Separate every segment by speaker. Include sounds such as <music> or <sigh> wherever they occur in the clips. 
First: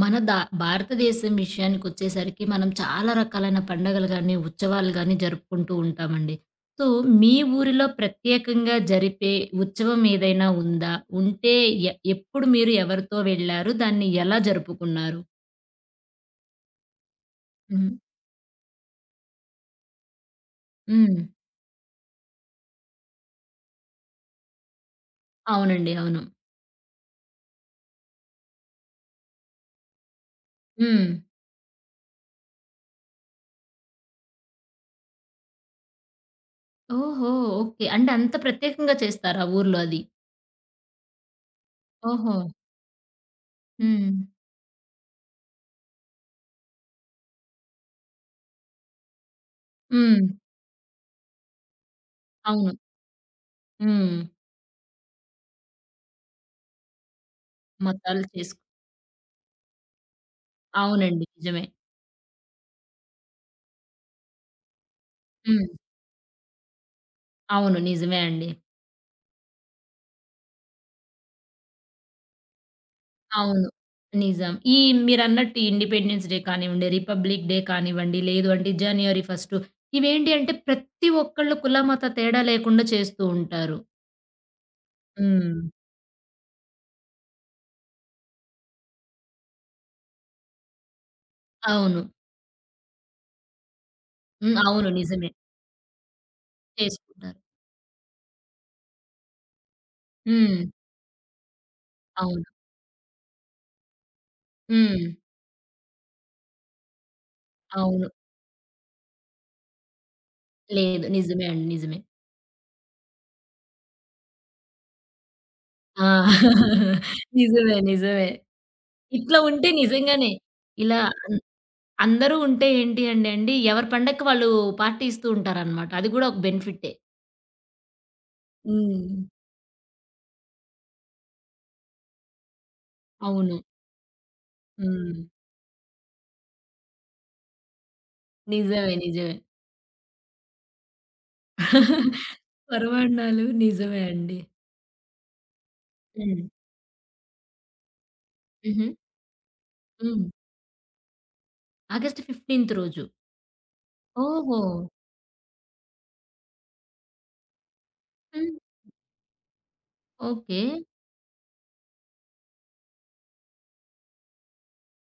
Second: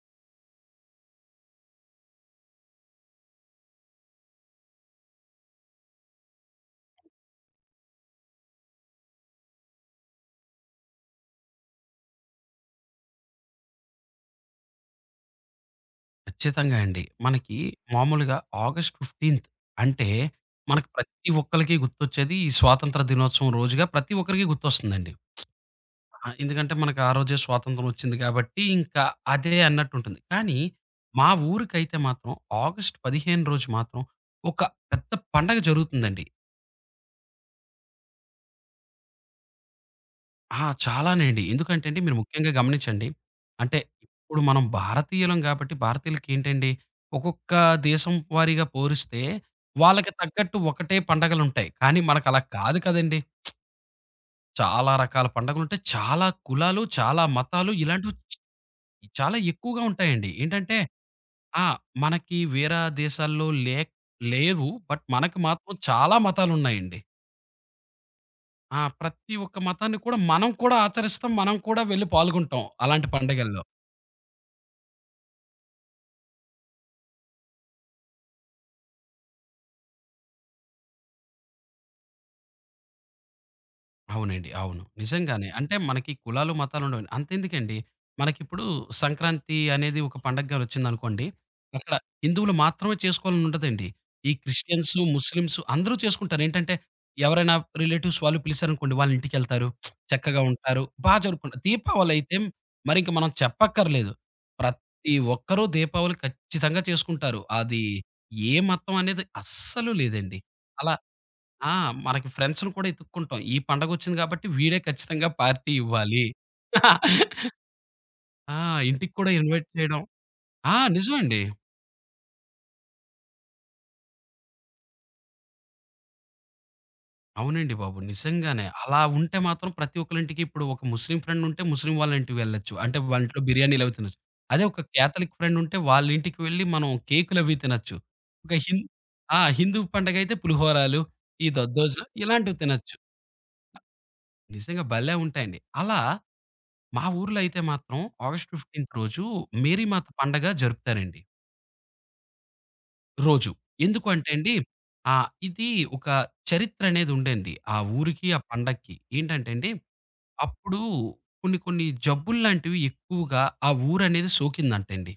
Speaker 1: మన దా భారతదేశం విషయానికొచ్చేసరికి మనం చాలా రకాలైన పండగలు గానీ, ఉత్సవాలు గానీ జరుపుకుంటూ ఉంటామండి. సో, మీ ఊరిలో ప్రత్యేకంగా జరిపే ఉత్సవం ఏదైనా ఉందా? ఉంటే ఎప్పుడు మీరు ఎవరితో వెళ్లారు? దాన్ని ఎలా జరుపుకున్నారు?
Speaker 2: ఖచ్చితంగా అండి. మనకి
Speaker 1: హ్మ్.
Speaker 2: మామూలుగా ఆగస్ట్ 15థ్ అంటే మనకు
Speaker 1: హ్మ్.
Speaker 2: ప్రతి ఒక్కళ్ళకి గుర్తొచ్చేది ఈ స్వాతంత్ర దినోత్సవం రోజుగా ప్రతి ఒక్కరికి గుర్తొస్తుందండి.
Speaker 1: అవునండి. అవును.
Speaker 2: ఎందుకంటే మనకు ఆ రోజే స్వాతంత్రం వచ్చింది కాబట్టి ఇంకా అదే అన్నట్టుంటుంది. కానీ
Speaker 1: హ్మ్.
Speaker 2: మా ఊరికైతే మాత్రం ఆగస్ట్ 15 రోజు మాత్రం ఒక పెద్ద పండగ జరుగుతుందండి.
Speaker 1: ఓహో! ఓకే. అంటే అంత ప్రత్యేకంగా చేస్తారా ఊర్లో అది?
Speaker 2: చాలానేండి. ఎందుకంటే అండి మీరు
Speaker 1: ఓహో!
Speaker 2: ముఖ్యంగా గమనించండి. అంటే
Speaker 1: హ్మ్.
Speaker 2: ఇప్పుడు మనం భారతీయులం గాబట్టి భారతీయులకేంటండి ఒక్కొక్క దేశం వారీగా పోలిస్తే వాళ్ళకి
Speaker 1: హ్మ్.
Speaker 2: తగ్గట్టు ఒకటే పండగలుంటాయి. కానీ మనకలా
Speaker 1: అవును.
Speaker 2: కాదు కదండీ.
Speaker 1: హ్మ్.
Speaker 2: చాలా రకాల పండగలుంటాయి. చాలా కులాలు, చాలా మతాలు ఇలాంటివి
Speaker 1: మొత్తాలు చేసుకు.
Speaker 2: చాలా ఎక్కువగా ఉంటాయండి. ఏంటంటే
Speaker 1: అవునండి. నిజమే.
Speaker 2: ఆ! మనకి వేరే దేశాల్లో లేవు. బట్ మనకి
Speaker 1: హ్మ్.
Speaker 2: మాత్రం చాలా మతాలున్నాయండి.
Speaker 1: అవును. నిజమే అండి.
Speaker 2: ప్రతి ఒక్క మతాన్ని కూడా మనం కూడా ఆచరిస్తాం. మనం కూడా వెళ్లి పాల్గొంటాం అలాంటి పండగల్లో.
Speaker 1: అవును. నిజం. ఈ మీరన్నట్టు ఈ ఇండిపెండెన్స్ డే కానివ్వండి, రిపబ్లిక్ డే కానివ్వండి, లేదు అంటే జనవరి ఫస్టు ఇవేంటి అంటే ప్రతి ఒక్కళ్ళు కుల, మత తేడా లేకుండా చేస్తూ ఉంటారు.
Speaker 2: అవునండి. అవును. నిజంగానే.
Speaker 1: హ్మ్.
Speaker 2: అంటే మనకి కులాలు, మతాలు ఉండవండి. అంతెందుకండి, మనకిప్పుడు సంక్రాంతి అనేది ఒక పండగగా వచ్చిందనుకోండి, అక్కడ
Speaker 1: అవును.
Speaker 2: హిందువులు మాత్రమే చేసుకోవాలని ఉండదండి. ఈ
Speaker 1: హ్మ్. అవును.
Speaker 2: క్రిస్టియన్సు,
Speaker 1: నిజమే.
Speaker 2: ముస్లిమ్సు అందరూ చేసుకుంటారు. ఏంటంటే,
Speaker 1: చేసుకుంటారు.
Speaker 2: ఎవరైనా రిలేటివ్స్ వాళ్ళు పిలిచారనుకోండి, వాళ్ళ ఇంటికెళ్తారు. చక్కగా
Speaker 1: హ్మ్.
Speaker 2: ఉంటారు. బా జరుపుకుంటారు. దీపావళైతే
Speaker 1: అవును.
Speaker 2: మరింక మనం చెప్పక్కర్లేదు.
Speaker 1: హ్మ్.
Speaker 2: ప్రతి ఒక్కరూ దీపావళి ఖచ్చితంగా చేసుకుంటారు. అది
Speaker 1: అవును.
Speaker 2: ఏ మతం అనేది అస్సలు లేదండి. అలా
Speaker 1: లేదు. నిజమే అండి.
Speaker 2: ఆ!
Speaker 1: నిజమే.
Speaker 2: మనకి ఫ్రెండ్స్‌ని కూడా ఎతుక్కుంటాం. ఈ పండగొచ్చింది కాబట్టి వీడే ఖచ్చితంగా పార్టీ
Speaker 1: ఆ!
Speaker 2: ఇవ్వాలి.
Speaker 1: <laughs> నిజమే. నిజమే.
Speaker 2: ఆ! ఇంటికి కూడా
Speaker 1: ఇట్లా ఉంటే
Speaker 2: ఇన్వైట్ చేయడం.
Speaker 1: నిజంగానే ఇలా అన్
Speaker 2: నిజమండి.
Speaker 1: అందరూ ఉంటే ఏంటి అంటే అండి, ఎవరి పండక్కి వాళ్ళు పార్టీ ఇస్తూ ఉంటారనమాట. అది గూడా ఒక బెనిఫిట్టే.
Speaker 2: అవునండి బాబు. నిజంగానే. అలా
Speaker 1: హ్మ్.
Speaker 2: ఉంటే మాత్రం ప్రతి ఒక్కళ్ళింటికి ఇప్పుడు ఒక ముస్లిం ఫ్రెండ్ ఉంటే ముస్లిం వాళ్ళ ఇంటికి వెళ్ళొచ్చు. అంటే వాళ్ళ ఇంట్లో
Speaker 1: అవును.
Speaker 2: బిర్యానీలు అవి తినొచ్చు. అదే ఒక
Speaker 1: హ్మ్.
Speaker 2: క్యాథలిక్ ఫ్రెండ్ ఉంటే వాళ్ళ ఇంటికి వెళ్లి మనం కేకులు అవి తినొచ్చు. ఒక హిం
Speaker 1: నిజమే. నిజమే.
Speaker 2: హిందూ పండగ అయితే పులిహోరాలు, ఈ దద్దోజనం
Speaker 1: <laughs>
Speaker 2: ఇలాంటివి తినొచ్చు.
Speaker 1: పర్వదినాలు నిజమే అండి.
Speaker 2: నిజంగా భలే ఉంటాయండి. అలా
Speaker 1: హ్మ్.
Speaker 2: మా ఊర్లో అయితే మాత్రం ఆగస్ట్
Speaker 1: హుహు.
Speaker 2: 15 రోజు మేరీమాత
Speaker 1: హ్మ్.
Speaker 2: పండగ జరుపుతారండి
Speaker 1: ఆగస్టు 15వ రోజు.
Speaker 2: రోజు. ఎందుకు అంటే అండి
Speaker 1: ఓహో!
Speaker 2: ఇది ఒక చరిత్ర అనేది ఉండేండి. ఆ ఊరికి, ఆ
Speaker 1: హ్మ్.
Speaker 2: పండక్కి. ఏంటంటే అండి,
Speaker 1: ఓకే.
Speaker 2: అప్పుడు కొన్ని కొన్ని జబ్బుల్లాంటివి ఎక్కువగా ఆ ఊరనేది సోకిందంటండి.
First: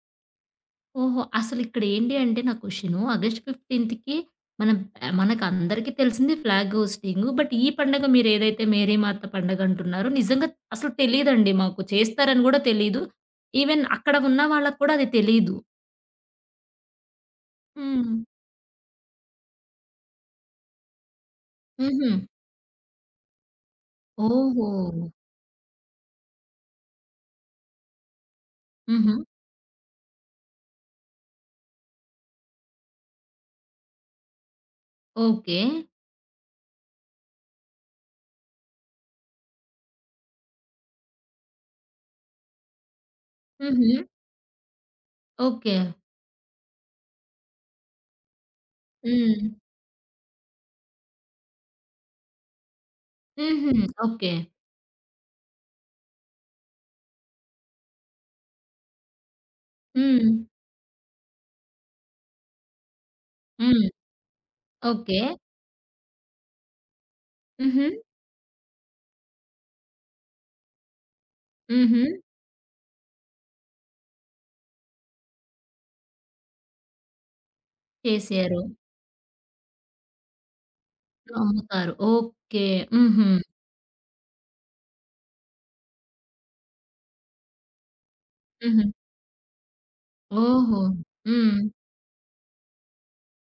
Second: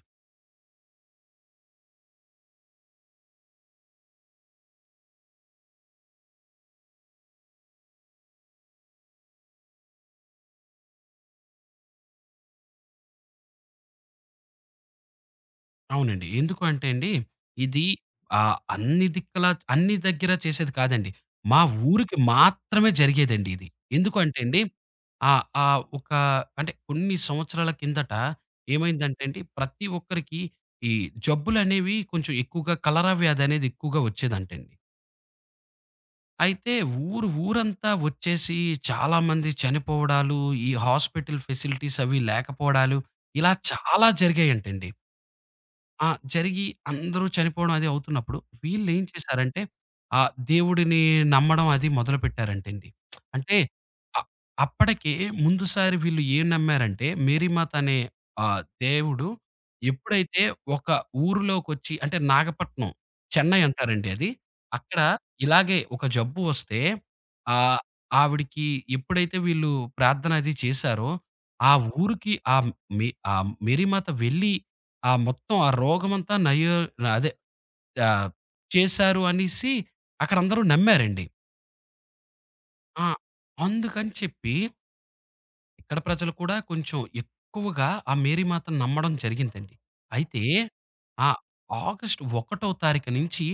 Speaker 1: ఓహో! అసలిక్కడ ఏంటి అంటే నా క్వెషను ఆగస్టు 15వకి మనం ఆహ్, మనకందరికీ తెలిసింది ఫ్లాగ్ హోస్టింగు. బట్ ఈ పండగ మీరేదైతే మేరీమాత పండగ అంటున్నారో నిజంగా అసలు తెలీదండి మాకు. చేస్తారని గూడా తెలీదు. ఈవెన్ అక్కడ ఉన్న వాళ్ళకి కూడా అది తెలీదు.
Speaker 2: అవునండి. ఎందుకు అంటే అండి, ఇది
Speaker 1: హ్మ్.
Speaker 2: అన్ని దిక్కుల అన్ని దగ్గర చేసేది కాదండి. మా
Speaker 1: హుహు.
Speaker 2: ఊరికి మాత్రమే జరిగేదండి ఇది. ఎందుకు అంటే అండి,
Speaker 1: ఓహో!
Speaker 2: ఆహ్, ఆహ్, ఒక అంటే కొన్ని సంవత్సరాల కిందట
Speaker 1: హుహు.
Speaker 2: ఏమైందంటే అండి, ప్రతి ఒక్కరికి ఈ జబ్బులనేవి కొంచెం ఎక్కువగా కలరా వ్యాధనేది ఎక్కువగా వచ్చేదంటండి.
Speaker 1: ఓకే.
Speaker 2: అయితే ఊరు ఊరంతా వచ్చేసి చాలామంది చనిపోవడాలు, ఈ హాస్పిటల్ ఫెసిలిటీస్ అవి లేకపోవడాలు ఇలా
Speaker 1: హుహు.
Speaker 2: చాలా జరిగాయంటండి.
Speaker 1: ఓకే.
Speaker 2: ఆ! జరిగి అందరూ చనిపోవడం అది అవుతున్నప్పుడు, వీళ్ళేం
Speaker 1: హ్మ్.
Speaker 2: చేశారంటే, దేవుడిని నమ్మడం అది మొదలుపెట్టారంటండి. అంటే
Speaker 1: హుహు.
Speaker 2: అ
Speaker 1: ఓకే.
Speaker 2: అప్పటికే ముందుసారి వీళ్ళు ఏం నమ్మారంటే, మేరీమాత అనే దేవుడు
Speaker 1: హ్మ్.
Speaker 2: ఎప్పుడైతే ఒక ఊరిలోకొచ్చి అంటే నాగపట్నం, చెన్నై
Speaker 1: హ్మ్.
Speaker 2: అంటారండి అది. అక్కడ
Speaker 1: ఓకే.
Speaker 2: ఇలాగే ఒక జబ్బు వస్తే, ఆహ్,
Speaker 1: హుహు.
Speaker 2: ఆవిడకి ఎప్పుడైతే వీళ్ళు ప్రార్థన అది చేశారో, ఆ
Speaker 1: హుహు.
Speaker 2: ఊరికి ఆ మే ఆ మేరీమాత వెళ్ళి ఆ మొత్తం ఆ రోగమంతా నయో అదే ఆహ్,
Speaker 1: చేసారు.
Speaker 2: చేశారు అనేసి అక్కడందరూ నమ్మారండి.
Speaker 1: అమ్ముతారు. ఓకే.
Speaker 2: ఆ!
Speaker 1: హుహు.
Speaker 2: అందుకని చెప్పి ఇక్కడ ప్రజలు కూడా కొంచెం ఎక్కువగా ఆ మేరీ మాతను
Speaker 1: హుహు.
Speaker 2: నమ్మడం జరిగిందండి. అయితే
Speaker 1: ఓహో!
Speaker 2: ఆ
Speaker 1: హ్మ్.
Speaker 2: ఆగస్టు 1 తారీఖు నుంచి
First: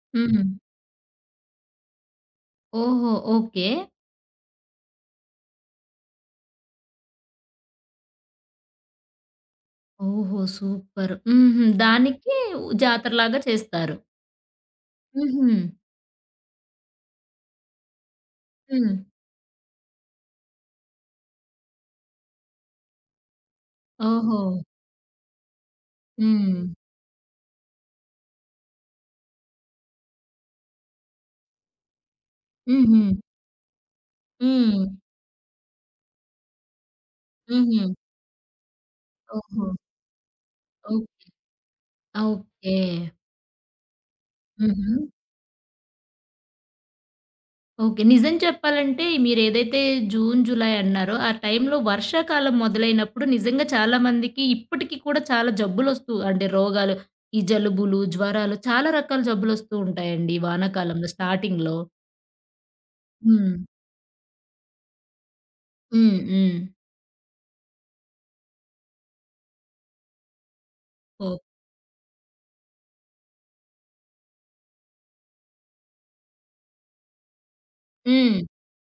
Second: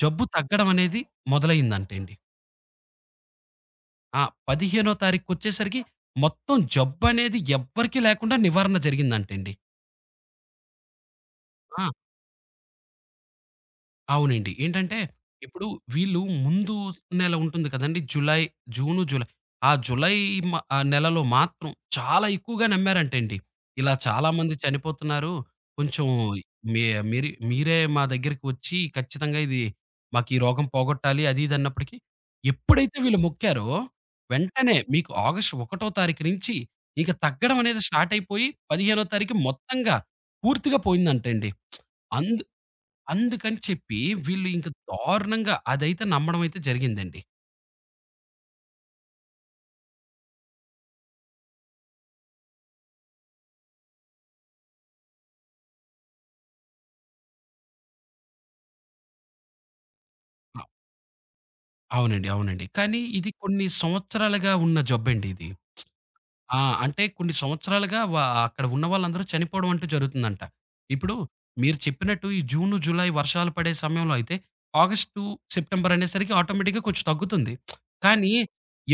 Speaker 2: జబ్బు
Speaker 1: హ్మ్.
Speaker 2: తగ్గడం అనేది మొదలైందంటండి.
Speaker 1: ఓహో! ఓకే.
Speaker 2: ఆ! 15 తారీఖొచ్చేసరికి మొత్తం జబ్బనేది ఎవ్వరికీ లేకుండా నివారణ జరిగిందంటండి.
Speaker 1: ఓహో! సూపర్. హుహు.
Speaker 2: ఆ!
Speaker 1: దానికి జాతరలాగా చేస్తారు.
Speaker 2: అవునండి. ఏంటంటే
Speaker 1: హుహు.
Speaker 2: ఇప్పుడు వీళ్ళు ముందు నెల ఉంటుంది కదండీ! జులై,
Speaker 1: హ్మ్.
Speaker 2: June, July. ఆ జులై నెలలో మాత్రం చాలా ఎక్కువగా నమ్మారంటండి. ఇలా
Speaker 1: ఓహో!
Speaker 2: చాలామంది చనిపోతున్నారు. కొంచెం
Speaker 1: హ్మ్.
Speaker 2: మీ మీరి మీరే మా దగ్గరికి వచ్చి ఖచ్చితంగా ఇది మాకు ఈ రోగం పోగొట్టాలి అది ఇది అన్నప్పటికి, ఎప్పుడైతే
Speaker 1: హుహు.
Speaker 2: వీళ్ళు మొక్కారో వెంటనే
Speaker 1: హ్మ్.
Speaker 2: మీకు ఆగస్ట్ 1 తారీఖు నుంచి ఇక తగ్గడం అనేది
Speaker 1: హుహు.
Speaker 2: స్టార్ట్ అయిపోయి 15 తారీఖు
Speaker 1: ఓహో!
Speaker 2: మొత్తంగా పూర్తిగా
Speaker 1: ఓహ్!
Speaker 2: పోయిందంటండి.
Speaker 1: ఓకే.
Speaker 2: అందుకని చెప్పి వీళ్ళు ఇంక
Speaker 1: హుహు.
Speaker 2: దారుణంగా అదైతే నమ్మడం అయితే జరిగిందండి.
Speaker 1: ఓకే. నిజం చెప్పాలంటే మీరేదైతే జూన్, జులై అన్నారో ఆ టైంలో వర్షాకాలం మొదలైనప్పుడు నిజంగా చాలామందికి ఇప్పటికి కూడా చాలా జబ్బులొస్తూ అంటే రోగాలు ఈ జలుబులు, జ్వరాలు చాలా రకాల జబ్బులొస్తూ ఉంటాయండి ఈ
Speaker 2: అ
Speaker 1: వానాకాలంలో స్టార్టింగ్‌లో.
Speaker 2: అవునండి. అవునండి. కానీ ఇది
Speaker 1: హ్మ్.
Speaker 2: కొన్ని సంవత్సరాలుగా ఉన్న జబ్బండి ఇది.
Speaker 1: హ్మ్. హ్మ్.
Speaker 2: ఆ! అంటే కొన్ని సంవత్సరాలుగా అక్కడ ఉన్న వాళ్ళందరూ చనిపోవడం అంటూ జరుగుతుందంట. ఇప్పుడు
Speaker 1: ఓహ్!
Speaker 2: మీరు చెప్పినట్టు ఈ జూను, జులై వర్షాలు పడే సమయంలో అయితే ఆగస్టు, సెప్టెంబర్ అనేసరికి ఆటోమేటిక్‌గా కొంచెం తగ్గుతుంది. కానీ
Speaker 1: హ్మ్.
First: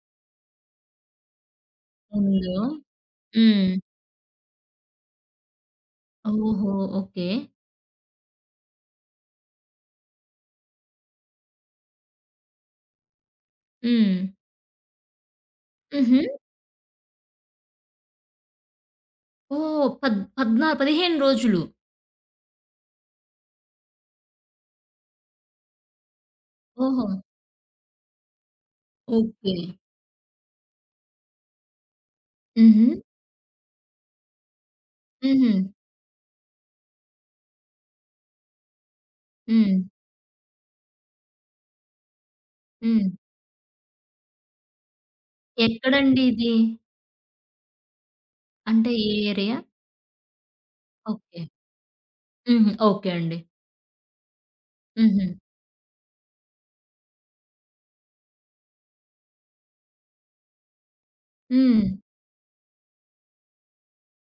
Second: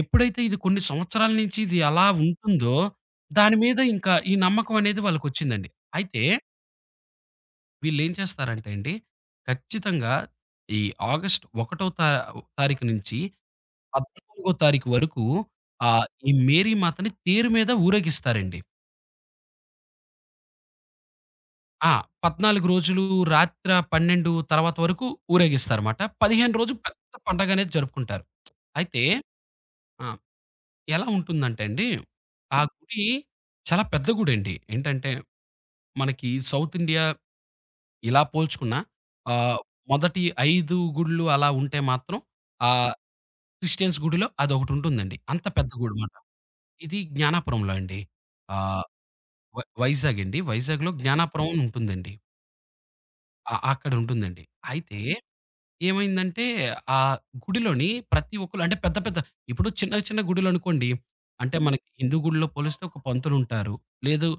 Speaker 2: ఎప్పుడైతే ఇది కొన్ని సంవత్సరాల నుంచి ఇది అలా
Speaker 1: ఉందో.
Speaker 2: ఉంటుందో దాని
Speaker 1: హ్మ్.
Speaker 2: మీద ఇంకా ఈ నమ్మకం అనేది వాళ్ళకొచ్చిందండి. అయితే
Speaker 1: ఓహో! ఓకే.
Speaker 2: వీళ్ళేం చేస్తారంటే అండి, ఖచ్చితంగా ఈ ఆగస్ట్ 1 తా తారీఖు నుంచి
Speaker 1: హ్మ్.
Speaker 2: 14 తారీఖు వరకు
Speaker 1: హుహు.
Speaker 2: ఈ మేరీ మాతని తేరు మీద ఊరేగిస్తారండి.
Speaker 1: ఓహ్! పద్ పద్నా 15 రోజులు.
Speaker 2: ఆ! 14 రోజులు రాత్ర 12 తర్వాత వరకు ఊరేగిస్తారమాట. 15 రోజు
Speaker 1: ఓహో!
Speaker 2: పెద్ద పండగనేది జరుపుకుంటారు. అయితే
Speaker 1: ఓకే.
Speaker 2: ఆ! ఎలా ఉంటుందంటే అండి, ఆ
Speaker 1: హుహు.
Speaker 2: గుడి చాలా పెద్ద గుడండి. ఏంటంటే,
Speaker 1: హుహు.
Speaker 2: మనకి సౌత్ ఇండియా ఇలా పోల్చుకున్నా ఆహ్,
Speaker 1: హ్మ్.
Speaker 2: మొదటి 5 గుడులు అలా ఉంటే మాత్రం ఆహ్,
Speaker 1: హ్మ్.
Speaker 2: క్రిస్టియన్స్ గుడిలో అదొకటుంటుందండి. అంత పెద్ద గుడిమాట.
Speaker 1: ఎక్కడండి ఇది?
Speaker 2: ఇది జ్ఞానాపురంలో అండి. ఆహ్,
Speaker 1: అంటే ఏ ఏరియా?
Speaker 2: వైజాగ్ అండి. వైజాగ్‌లో
Speaker 1: ఓకే.
Speaker 2: జ్ఞానాపురం అని ఉంటుందండి.
Speaker 1: హుహు. ఓకే అండి.
Speaker 2: అక్కడుంటుందండి. అయితే
Speaker 1: హుహు.
Speaker 2: ఏమైందంటే, ఆ గుడిలోని ప్రతి ఒక్కళ్ళు అంటే పెద్ద పెద్ద ఇప్పుడు చిన్న చిన్న గుడులనుకోండి. అంటే
Speaker 1: హ్మ్.
Speaker 2: మనకి హిందూ గుడిలో పోలిస్తే ఒక పంతులుంటారు. లేదు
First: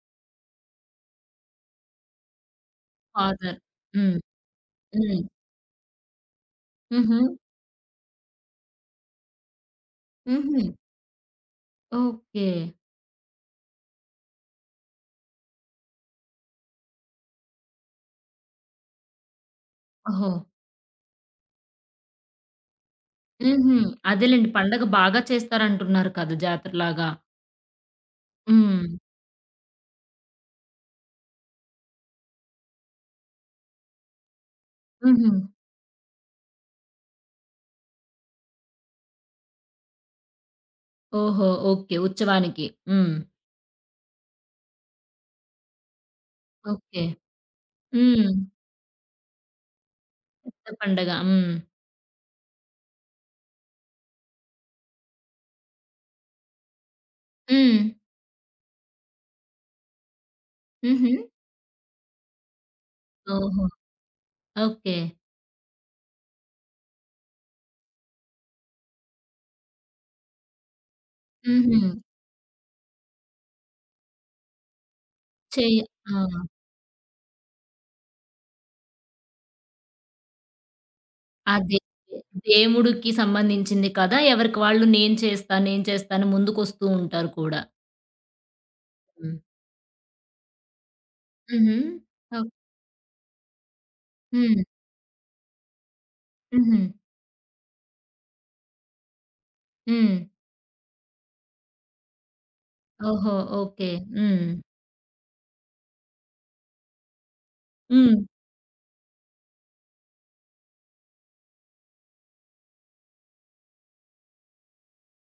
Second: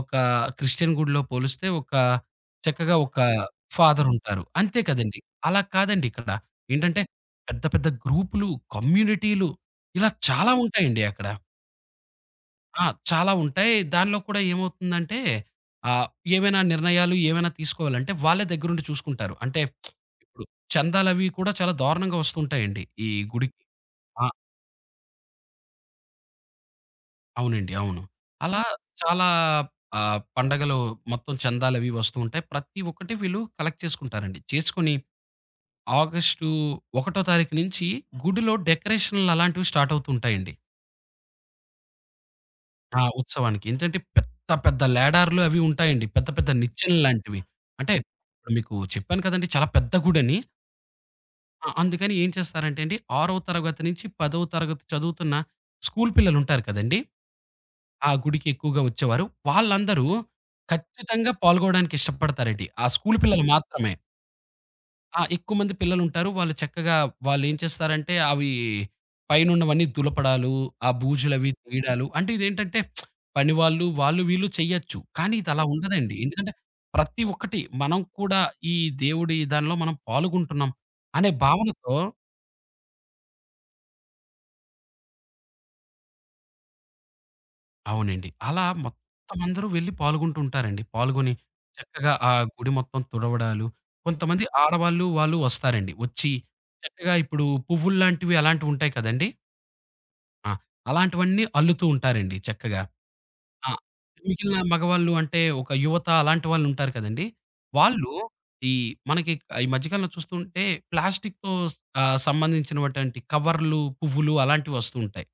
Speaker 2: ఒక క్రిస్టియన్ గుడిలో పోలిస్తే ఒక చక్కగా ఒక
Speaker 1: ఫాదర్. హ్మ్.
Speaker 2: ఫాదరుంటారు. అంతే కదండీ!
Speaker 1: హ్మ్.
Speaker 2: అలా కాదండి ఇక్కడ. ఏంటంటే
Speaker 1: హుహు.
Speaker 2: పెద్ద పెద్ద గ్రూపులు, కమ్యూనిటీలు ఇలా చాలా
Speaker 1: హుహు.
Speaker 2: ఉంటాయండి అక్కడ.
Speaker 1: ఓకే.
Speaker 2: ఆ! చాలా ఉంటాయి. దానిలో కూడా ఏమవుతుందంటే ఆహ్, ఏవైనా నిర్ణయాలు ఏవైనా తీసుకోవాలంటే వాళ్ళే దగ్గరుండి చూసుకుంటారు. అంటే
Speaker 1: ఓహో!
Speaker 2: ఇప్పుడు చందాలవి కూడా చాలా దారుణంగా వస్తుంటాయండి ఈ గుడికి.
Speaker 1: హుహు.
Speaker 2: ఆ!
Speaker 1: అదేలెండి. పండగ బాగా చేస్తారంటున్నారు కదా! జాతరలాగా.
Speaker 2: అవునండి. అవును. అలా
Speaker 1: హ్మ్.
Speaker 2: చాలా పండగలు మొత్తం చందాలవి వస్తూ ఉంటాయి. ప్రతి ఒక్కటి వీళ్ళు కలెక్ట్ చేసుకుంటారండి. చేసుకొని
Speaker 1: హుహు.
Speaker 2: ఆగస్టు 1 తారీఖు నుంచి గుడిలో డెకరేషన్‌లు అలాంటివి స్టార్ట్ అవుతూ ఉంటాయండి.
Speaker 1: ఓహో! ఓకే. ఉత్సవానికి. హ్మ్.
Speaker 2: ఉత్సవానికి. ఏంటంటే పెద్ద పెద్ద లేడార్లు అవి ఉంటాయండి. పెద్ద పెద్ద నిచ్చెన
Speaker 1: ఓకే.
Speaker 2: లాంటివి. అంటే
Speaker 1: హ్మ్.
Speaker 2: ఇప్పుడు మీకు చెప్పాను కదండీ చాలా పెద్ద గుడని.
Speaker 1: పెద్ద పండగ. హ్మ్.
Speaker 2: అందుకని ఏం చేస్తారంటే అండి, 6వ తరగతి నుంచి 10వ తరగతి చదువుతున్న స్కూల్ పిల్లలుంటారు కదండీ!
Speaker 1: హ్మ్.
Speaker 2: ఆ గుడికి ఎక్కువగా వచ్చేవారు. వాళ్ళందరూ
Speaker 1: హుహు.
Speaker 2: ఖచ్చితంగా పాల్గొవడానికి ఇష్టపడతారండి. ఆ స్కూల్ పిల్లలు
Speaker 1: ఓహో!
Speaker 2: మాత్రమే.
Speaker 1: ఓకే.
Speaker 2: ఎక్కువ మంది పిల్లలుంటారు. వాళ్ళు చక్కగా వాళ్ళేం చేస్తారంటే, అవి పైనున్నవన్నీ దులపడాలు, ఆ బూజులవి
Speaker 1: హుహు.
Speaker 2: తీయడాలు అంటే ఇదేంటంటే, పని వాళ్ళు, వాళ్ళు వీళ్ళు చెయ్యొచ్చు. కానీ ఇదలా
Speaker 1: చెయ్య
Speaker 2: ఉండదండి.
Speaker 1: ఆ!
Speaker 2: ఎందుకంటే, ప్రతి ఒక్కటి మనం కూడా ఈ దేవుడి దానిలో మనం పాల్గొంటున్నాం అనే
Speaker 1: అదే.
Speaker 2: భావనతో
Speaker 1: దేవుడికి సంబంధించింది కదా! ఎవరికి వాళ్ళు నేను చేస్తా, నేను చేస్తాను ముందుకొస్తూ ఉంటారు కూడా.
Speaker 2: అవునండి. అలా
Speaker 1: హ్మ్.
Speaker 2: మొత్తమందరూ వెళ్లి పాల్గొంటూ ఉంటారండి. పాల్గొని
Speaker 1: హుహు.
Speaker 2: చక్కగా ఆ
Speaker 1: ఓహ్!
Speaker 2: గుడి మొత్తం తుడవడాలు, కొంతమంది
Speaker 1: హ్మ్.
Speaker 2: ఆడవాళ్ళు, వాళ్ళు వస్తారండి. వచ్చి
Speaker 1: హుహు.
Speaker 2: చక్కగా ఇప్పుడు పువ్వుల్లాంటివి అలాంటివుంటాయి కదండీ!
Speaker 1: హ్మ్.
Speaker 2: ఆ! అలాంటివన్నీ అల్లుతూ ఉంటారండి చక్కగా.
Speaker 1: ఓహో!
Speaker 2: ఆ!
Speaker 1: ఓకే. హ్మ్.
Speaker 2: మిగిలిన మగవాళ్ళు అంటే ఒక యువత అలాంటి వాళ్ళుంటారు కదండీ! వాళ్ళు
Speaker 1: హ్మ్.
Speaker 2: ఈ మనకి ఈ మధ్య కాలంలో చూస్తుంటే ప్లాస్టిక్‌తో సంబంధించినటువంటి కవర్లు, పువ్వులు అలాంటివి వస్తూ ఉంటాయి.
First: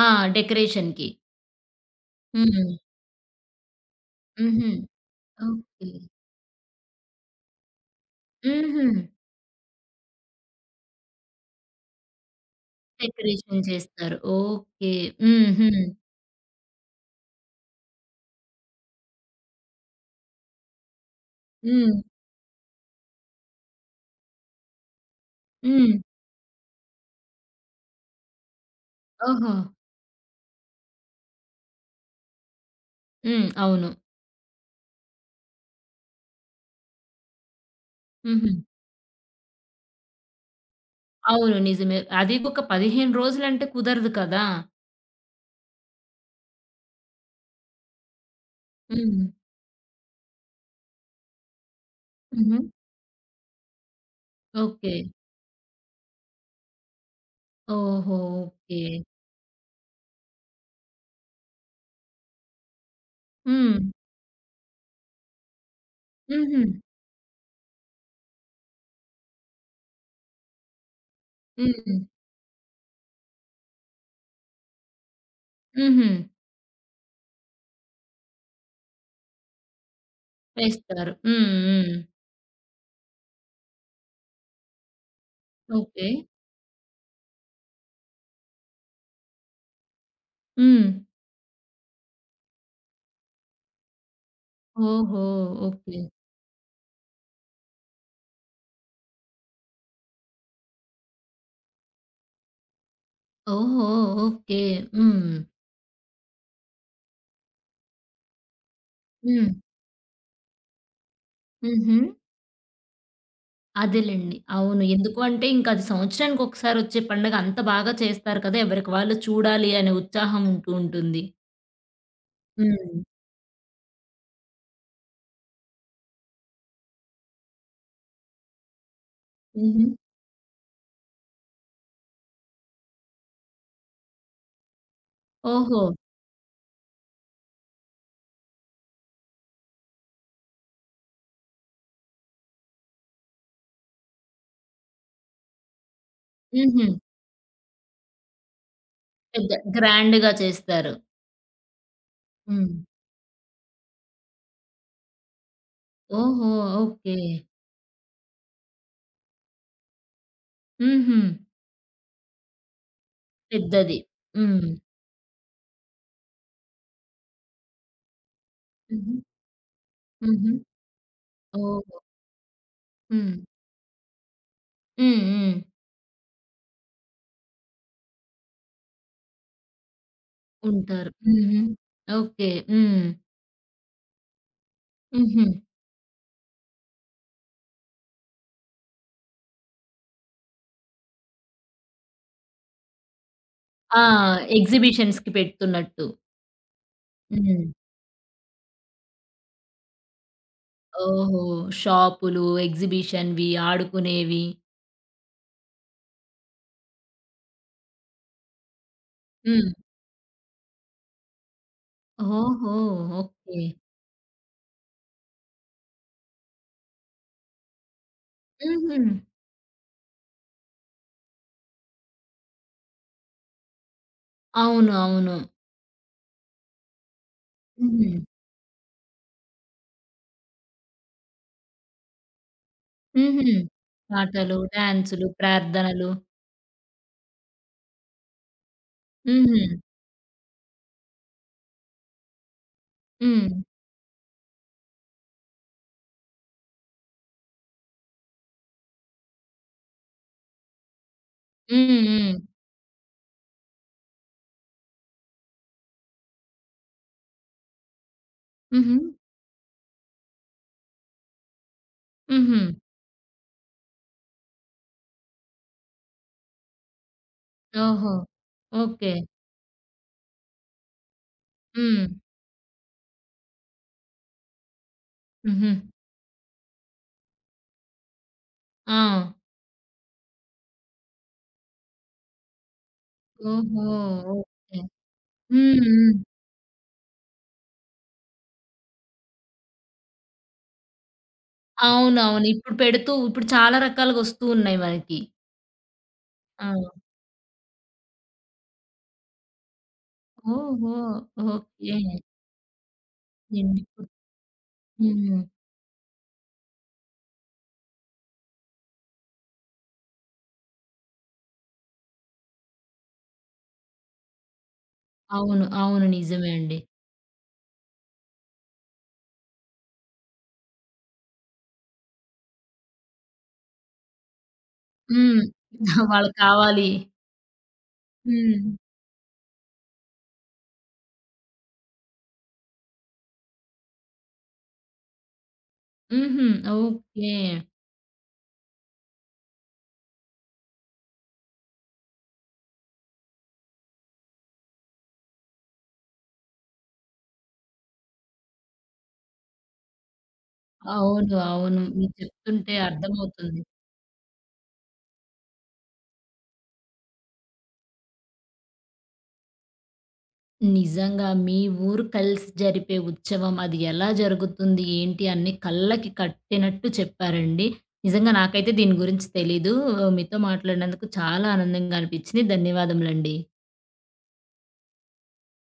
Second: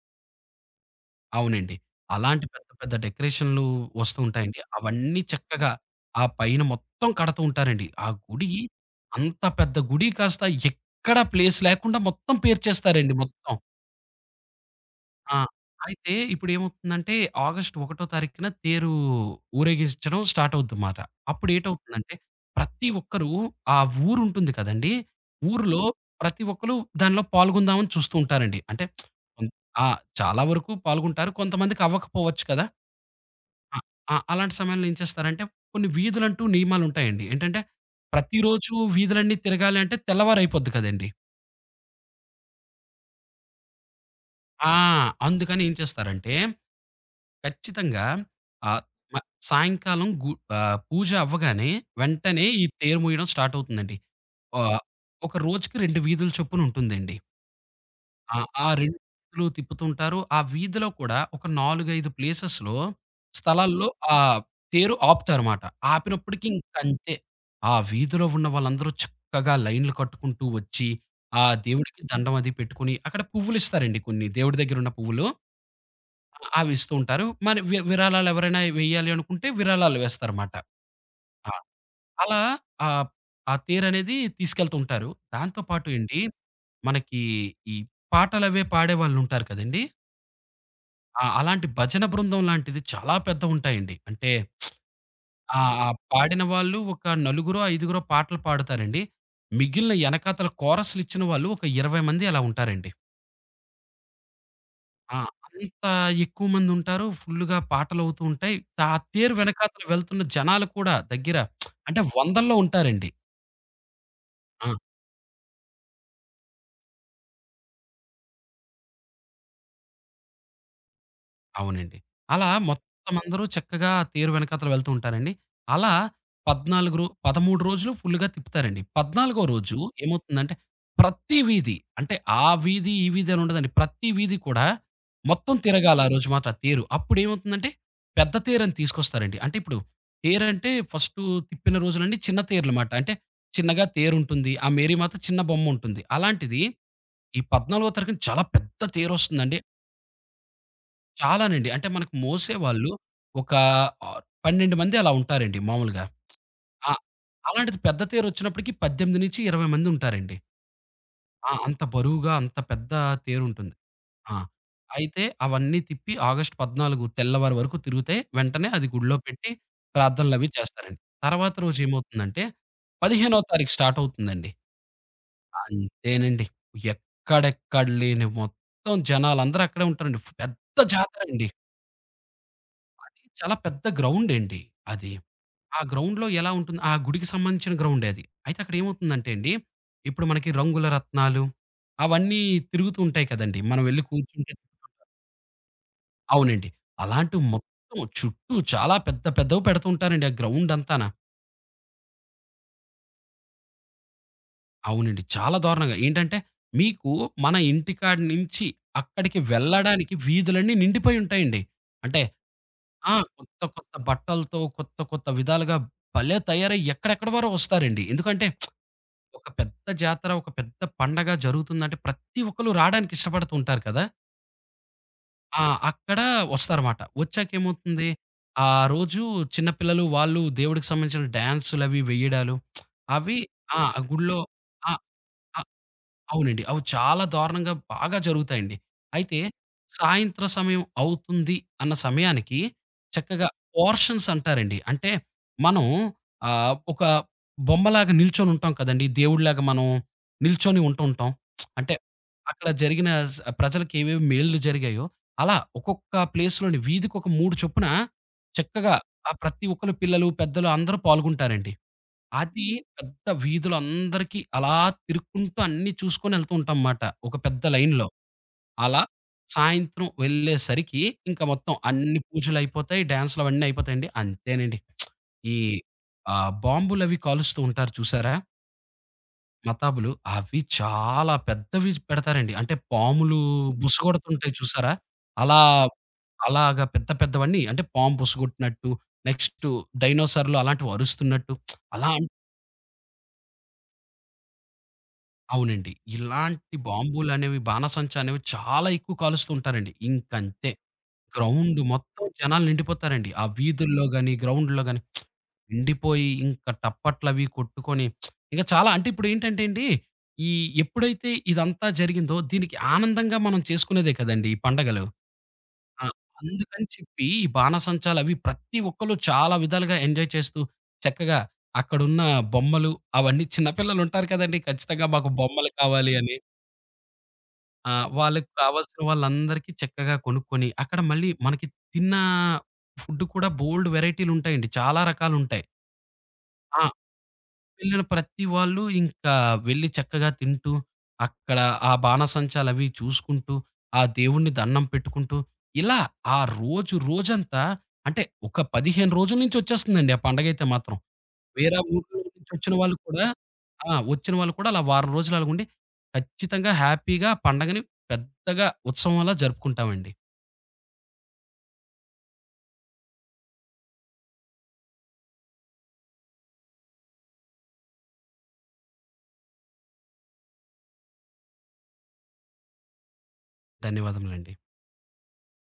Speaker 1: ఆ! డెకరేషన్‌కి.
Speaker 2: అవునండి. అలాంటి పెద్ద
Speaker 1: హ్మ్.
Speaker 2: పెద్ద డెకరేషన్‌లు వస్తూ ఉంటాయండి.
Speaker 1: హుహు.
Speaker 2: అవన్నీ చక్కగా
Speaker 1: ఓకే.
Speaker 2: ఆ పైన మొత్తం కడతూ ఉంటారండి. ఆ గుడి
Speaker 1: హుహు.
Speaker 2: అంత పెద్ద గుడి కాస్త ఎక్కడ ప్లేస్ లేకుండా మొత్తం పేర్చేస్తారండి మొత్తం.
Speaker 1: డెకరేషన్ చేస్తారు. ఓకే.
Speaker 2: ఆ!
Speaker 1: హుహు.
Speaker 2: అయితే ఇప్పుడేమవుతుందంటే ఆగస్టు 1 తారీఖున తేరు ఊరేగించడం స్టార్ట్ అవుద్దిమాట.
Speaker 1: హ్మ్.
Speaker 2: అప్పుడేటవుతుందంటే ప్రతి ఒక్కరు ఆ ఊరుంటుంది కదండీ! ఊరిలో
Speaker 1: హ్మ్.
Speaker 2: ప్రతి ఒక్కళ్ళు దానిలో పాల్గొందామని చూస్తూ ఉంటారండి. అంటే కొం
Speaker 1: ఓహో!
Speaker 2: ఆ! చాలా వరకు పాల్గొంటారు. కొంతమందికి అవ్వకపోవచ్చు కదా!
Speaker 1: హ్మ్.
Speaker 2: ఆ!
Speaker 1: అవును.
Speaker 2: ఆ! అలాంటి సమయంలో ఏం చేస్తారంటే కొన్ని వీధులంటూ నియమాలుంటాయండి. ఏంటంటే
Speaker 1: హుహు.
Speaker 2: ప్రతిరోజు వీధులన్నీ తిరగాలి అంటే తెల్లవారైపోద్ది కదండీ!
Speaker 1: అవును. నిజమే. అది ఒక 15 రోజులంటే కుదరదు కదా!
Speaker 2: ఆ! అందుకని ఏం చేస్తారంటే ఖచ్చితంగా. ఆహ్, మ
Speaker 1: హ్మ్.
Speaker 2: సాయంకాలం పూజ అవ్వగానే వెంటనే
Speaker 1: హుహు.
Speaker 2: ఈ తేరు మోయడం స్టార్ట్ అవుతుందండి. ఆహ్,
Speaker 1: ఓకే.
Speaker 2: ఒక రోజుకి 2 వీధుల చొప్పున ఉంటుందండి.
Speaker 1: ఓహో!
Speaker 2: ఆ! ఆ
Speaker 1: ఓకే.
Speaker 2: 2 వీధులు తిప్పుతుంటారు. ఆ వీధిలో కూడా ఒక 4, 5 ప్లేసెస్‌లో
Speaker 1: హ్మ్.
Speaker 2: స్థలాల్లో ఆ తేరు ఆపుతారుమాట. ఆపినప్పటికి
Speaker 1: హుహు.
Speaker 2: ఇంకంతే. ఆ వీధిలో ఉన్న వాళ్ళందరూ చక్కగా లైన్‌లు కట్టుకుంటూ వచ్చి, ఆ
Speaker 1: హ్మ్.
Speaker 2: దేవుడికి దండం అది పెట్టుకొని, అక్కడ పువ్వులిస్తారండి కొన్ని దేవుడి దగ్గరున్న పువ్వులు.
Speaker 1: హుహు.
Speaker 2: అవి ఇస్తూ ఉంటారు. మరి విరాళాలు ఎవరైనా వెయ్యాలి అనుకుంటే విరాళాలు వేస్తారమాట.
Speaker 1: వేస్తారు. హ్మ్.
Speaker 2: ఆ!
Speaker 1: హ్మ్.
Speaker 2: అలా ఆహ్, ఆ తేరనేది తీసుకెళ్తూ ఉంటారు. దాంతో పాటు
Speaker 1: ఓకే.
Speaker 2: ఏండి మనకి ఈ పాటలవే పాడేవాళ్ళుంటారు కదండీ!
Speaker 1: హ్మ్.
Speaker 2: అలాంటి భజన బృందం లాంటిది చాలా పెద్దవుంటాయండి. అంటే
Speaker 1: ఓహో!
Speaker 2: ఆ
Speaker 1: ఓకే.
Speaker 2: పాడిన వాళ్ళు ఒక నలుగురో, ఐదుగురో పాటలు పాడుతారండి. మిగిలిన ఎనకాతల కోరస్‌లిచ్చిన వాళ్ళు ఒక 20 మంది అలా ఉంటారండి.
Speaker 1: ఓహో! ఓకే.
Speaker 2: ఆ!
Speaker 1: హ్మ్.
Speaker 2: అంత ఎక్కువ మందుంటారు. ఫుల్లుగా పాటలవుతూ ఉంటాయి. ఆ తేరు
Speaker 1: హ్మ్.
Speaker 2: వెనకాతల వెళ్తున్న జనాలు కూడా దగ్గర
Speaker 1: హుహు.
Speaker 2: అంటే వందల్లో ఉంటారండి.
Speaker 1: అదేలెండి.
Speaker 2: ఆ!
Speaker 1: అవును. ఎందుకు అంటే ఇంక అది సంవత్సరానికి ఒకసారొచ్చే పండగ అంత బాగా చేస్తారు కదా! ఎవరికి వాళ్ళు చూడాలి అనే ఉత్సాహం ఉంటూ ఉంటుంది.
Speaker 2: అవునండి. అలా
Speaker 1: హ్మ్.
Speaker 2: మొత్తమందరూ చక్కగా తేరు వెనకాతల వెళ్తూ ఉంటారండి. అలా 14 రో 13 రోజులు ఫుల్లుగా తిప్పుతారండి. 14 రోజు
Speaker 1: హుహు.
Speaker 2: ఏమవుతుందంటే ప్రతి వీధి అంటే ఆ వీధి, ఈ వీధి అని ఉండదండి. ప్రతి వీధి కూడా మొత్తం
Speaker 1: ఓహో!
Speaker 2: తిరగాల ఆ రోజు మాత్రం ఆ తేరు. అప్పుడేమవుతుందంటే పెద్ద తేరని తీసుకొస్తారండి. అంటే ఇప్పుడు తేరంటే ఫస్టు తిప్పిన రోజులండి చిన్న తేరులమాట. అంటే చిన్నగా తేరుంటుంది. ఆ మేరీమాత చిన్న బొమ్ముంటుంది. అలాంటిది
Speaker 1: హుహు.
Speaker 2: ఈ 14 తారీఖున చాలా పెద్ద
Speaker 1: పెద్ద
Speaker 2: తేరొస్తుందండి.
Speaker 1: గ్రాండ్‌గా చేస్తారు.
Speaker 2: చాలానండి. అంటే మనకు
Speaker 1: హ్మ్.
Speaker 2: మోసేవాళ్ళు ఒక ఆహ్, 12 మంది అలా ఉంటారండి మామూలుగా.
Speaker 1: ఓహో!
Speaker 2: ఆ!
Speaker 1: ఓకే.
Speaker 2: అలాంటిది పెద్ద తేరొచ్చినప్పటికి 18-20 మందుంటారండి.
Speaker 1: హుహు.
Speaker 2: అంత బరువుగా అంత పెద్ద తేరుంటుంది.
Speaker 1: పెద్దది.
Speaker 2: ఆ!
Speaker 1: హ్మ్.
Speaker 2: అయితే అవన్నీ తిప్పి ఆగస్టు 14 తెల్లవారి వరకు తిరిగితే వెంటనే అది
Speaker 1: హుహు.
Speaker 2: గుడిలో పెట్టి ప్రార్థనలవి
Speaker 1: హుహు.
Speaker 2: చేస్తారండి. తర్వాత
Speaker 1: ఓహో!
Speaker 2: రోజేమవుతుందంటే
Speaker 1: హ్మ్.
Speaker 2: 15వ తారీఖు స్టార్ట్ అవుతుందండి.
Speaker 1: హ్మ్. హ్మ్.
Speaker 2: అంతేనండి. ఎక్కడెక్కడ లేని మొత్తం జనాలందరూ అక్కడే ఉంటారండి. పెద్ద
Speaker 1: ఉంటారు.
Speaker 2: జాతరండి.
Speaker 1: హుహు. ఓకే. హ్మ్.
Speaker 2: అది చాలా పెద్ద గ్రౌండండి అది.
Speaker 1: హుహు.
Speaker 2: ఆ గ్రౌండ్‌లో ఎలా ఉంటుంది ఆ గుడికి సంబంధించిన గ్రౌండే అది. అయితే అక్కడ ఏమవుతుందంటే అండి, ఇప్పుడు మనకి రంగుల రత్నాలు అవన్నీ తిరుగుతూ ఉంటాయి కదండీ! మనం
Speaker 1: ఆ!
Speaker 2: వెళ్లి కూర్చుంటే
Speaker 1: ఎగ్జిబిషన్స్‌కి పెడుతున్నట్టు.
Speaker 2: అవునండి. అలాంటివి
Speaker 1: హ్మ్.
Speaker 2: మొత్తం చుట్టూ చాలా పెద్ద పెద్దవి పెడుతూ ఉంటారండి ఆ గ్రౌండ్ అంతాన.
Speaker 1: ఓహో! షాపులు, ఎగ్జిబిషన్‌వి, ఆడుకునేవి.
Speaker 2: అవునండి. చాలా దారుణంగా. ఏంటంటే మీకు మన ఇంటికాడి నుంచి అక్కడికి
Speaker 1: హ్మ్.
Speaker 2: వెళ్ళడానికి వీధులన్నీ నిండిపోయి ఉంటాయండి. అంటే
Speaker 1: ఓహో! ఓకే.
Speaker 2: కొత్త కొత్త బట్టలతో కొత్త కొత్త విధాలుగా భలే తయారయ్యి ఎక్కడెక్కడి వారో వస్తారండి. ఎందుకంటే
Speaker 1: హుహు.
Speaker 2: ఒక పెద్ద జాతర, ఒక పెద్ద పండగ జరుగుతుందంటే ప్రతి ఒక్కళ్ళు రాడానికి ఇష్టపడుతూ ఉంటారు కదా!
Speaker 1: అవును. అవును.
Speaker 2: ఆ! అక్కడ వస్తారమాట. వచ్చాకేమవుతుంది,
Speaker 1: హుహు.
Speaker 2: ఆ రోజు చిన్న పిల్లలు వాళ్ళు దేవుడికి సంబంధించిన డాన్సులవి వేయడాలు అవి
Speaker 1: హుహు.
Speaker 2: ఆ! గుడిలో
Speaker 1: పాటలు,
Speaker 2: ఆ! గుడిలో
Speaker 1: డాన్సులు, ప్రార్థనలు.
Speaker 2: అవునండి. అవి చాలా దారుణంగా బాగా జరుగుతాయండి. అయితే
Speaker 1: హుహు.
Speaker 2: సాయంత్ర సమయం అవుతుంది అన్న సమయానికి చక్కగా
Speaker 1: హ్మ్.
Speaker 2: పోర్షన్స్ అంటారండి. అంటే మనం ఒక బొమ్మలాగా నిల్చొని ఉంటాం కదండీ! దేవుడిలాగా మనం నిల్చొని ఉంటూ ఉంటాం. అంటే
Speaker 1: హ్మ్. హ్మ్.
Speaker 2: అక్కడ జరిగిన ప్రజలకి ఏవేవి మేలులు జరిగాయో అలా ఒక్కొక్క ప్లేస్‌లోని వీధికొక 3 చొప్పున చక్కగా
Speaker 1: హుహు.
Speaker 2: ఆ ప్రతి ఒక్కళ్ళు పిల్లలు, పెద్దలు అందరూ పాల్గొంటారండి.
Speaker 1: హుహు.
Speaker 2: అది పెద్ద వీధులు అందరికీ అలా తిరుక్కుంటూ అన్నీ చూసుకొని ఎళ్తూ ఉంటాంమాట. ఒక పెద్ద లైన్‌లో.
Speaker 1: ఓహో!
Speaker 2: అలా
Speaker 1: ఓకే.
Speaker 2: సాయంత్రం వెళ్ళేసరికి ఇంకా మొత్తం
Speaker 1: హ్మ్.
Speaker 2: అన్ని పూజలయిపోతాయి. డాన్స్‌లవన్నీ అయిపోతాయండి. అంతేనండి. ఈ
Speaker 1: హుహు.
Speaker 2: బాంబులవి కాలుస్తూ ఉంటారు చూసారా?
Speaker 1: ఆ!
Speaker 2: మతాబులు. అవి చాలా పెద్దవి పెడతారండి. అంటే పాములు
Speaker 1: ఓహో!
Speaker 2: బుసగొడుతుంటాయి
Speaker 1: ఓకే.
Speaker 2: చూసారా? అలా
Speaker 1: హ్మ్. హ్మ్.
Speaker 2: అలాగా పెద్ద పెద్దవన్నీ అంటే పాము బుసగొట్టినట్టు, నెక్స్టు డైనోసార్‌లు అలాంటివి అరుస్తున్నట్టు అలా
Speaker 1: అవునవును. ఇప్పుడు పెడుతూ ఇప్పుడు చాలా రకాలుగొస్తూ ఉన్నాయి మనకి.
Speaker 2: అవునండి.
Speaker 1: ఆ!
Speaker 2: ఇలాంటి బాంబులనేవి, బాణసంచ అనేవి చాలా ఎక్కువ కాలుస్తుంటారండి. ఇంకంతే.
Speaker 1: ఓహో!
Speaker 2: Ground
Speaker 1: okay.
Speaker 2: మొత్తం జనాలు నిండిపోతారండి. ఆ
Speaker 1: ఎండి కు
Speaker 2: వీధుల్లో గాని, గ్రౌండ్‌లో గాని
Speaker 1: హ్మ్.
Speaker 2: నిండిపోయి ఇంకా టప్పట్లవి కొట్టుకొని ఇంకా చాలా అంటే ఇప్పుడేంటంటే అండి, ఈ ఎప్పుడైతే ఇదంతా జరిగిందో దీనికి ఆనందంగా మనం చేసుకునేదే కదండీ! ఈ పండగలు.
Speaker 1: అవును. అవును.
Speaker 2: ఆ!
Speaker 1: నిజమే అండి.
Speaker 2: అందుకని చెప్పి ఈ బాణాసంచాలవి ప్రతి ఒక్కళ్ళు చాలా విధాలుగా ఎంజాయ్ చేస్తూ, చక్కగా అక్కడున్న బొమ్మలు అవన్నీ చిన్న పిల్లలుంటారు కదండీ! ఖచ్చితంగా మాకు
Speaker 1: హ్మ్.
Speaker 2: బొమ్మలు
Speaker 1: <laughs>
Speaker 2: కావాలి
Speaker 1: వాళ్ళకి
Speaker 2: అని.
Speaker 1: కావాలి.
Speaker 2: వాళ్ళకి
Speaker 1: హ్మ్.
Speaker 2: కావాల్సిన వాళ్ళందరికీ చక్కగా కొనుక్కొని, అక్కడ మళ్ళీ మనకి తిన్న ఫుడ్ కూడా బోలెడు వేరైటీలుంటాయండి. చాలా రకాలుంటాయి.
Speaker 1: హుహు.
Speaker 2: ఆ!
Speaker 1: ఓకే.
Speaker 2: వెళ్ళిన ప్రతి వాళ్ళు ఇంకా వెళ్ళి చక్కగా తింటూ, అక్కడ ఆ బాణసంచాలవి చూసుకుంటూ, ఆ దేవుడిని దండం పెట్టుకుంటూ, ఇలా ఆ రోజు రోజంతా అంటే ఒక 15 రోజుల నుంచి వచ్చేస్తుందండి ఆ పండగైతే మాత్రం.
Speaker 1: అవును.
Speaker 2: వేరే
Speaker 1: అవును. మీరు
Speaker 2: ఊర్ల నుంచి వచ్చిన
Speaker 1: చెప్తుంటే
Speaker 2: వాళ్ళు కూడా
Speaker 1: అర్థమవుతుంది.
Speaker 2: వచ్చిన వాళ్ళు కూడా అలా వారం రోజులు అలాగుండి, ఖచ్చితంగా హ్యాపీగా పండగని పెద్దగా ఉత్సవంలా జరుపుకుంటామండి.
Speaker 1: నిజంగా మీ ఊరు కలిసి జరిపే ఉత్సవం అది ఎలా జరుగుతుంది? ఏంటి? అన్నీ కళ్ళకి కట్టినట్టు చెప్పారండి. నిజంగా నాకైతే దీని గురించి తెలీదు. మీతో మాట్లాడినందుకు చాలా ఆనందంగా అనిపించింది. ధన్యవాదములండి.
Speaker 2: ధన్యవాదములండి.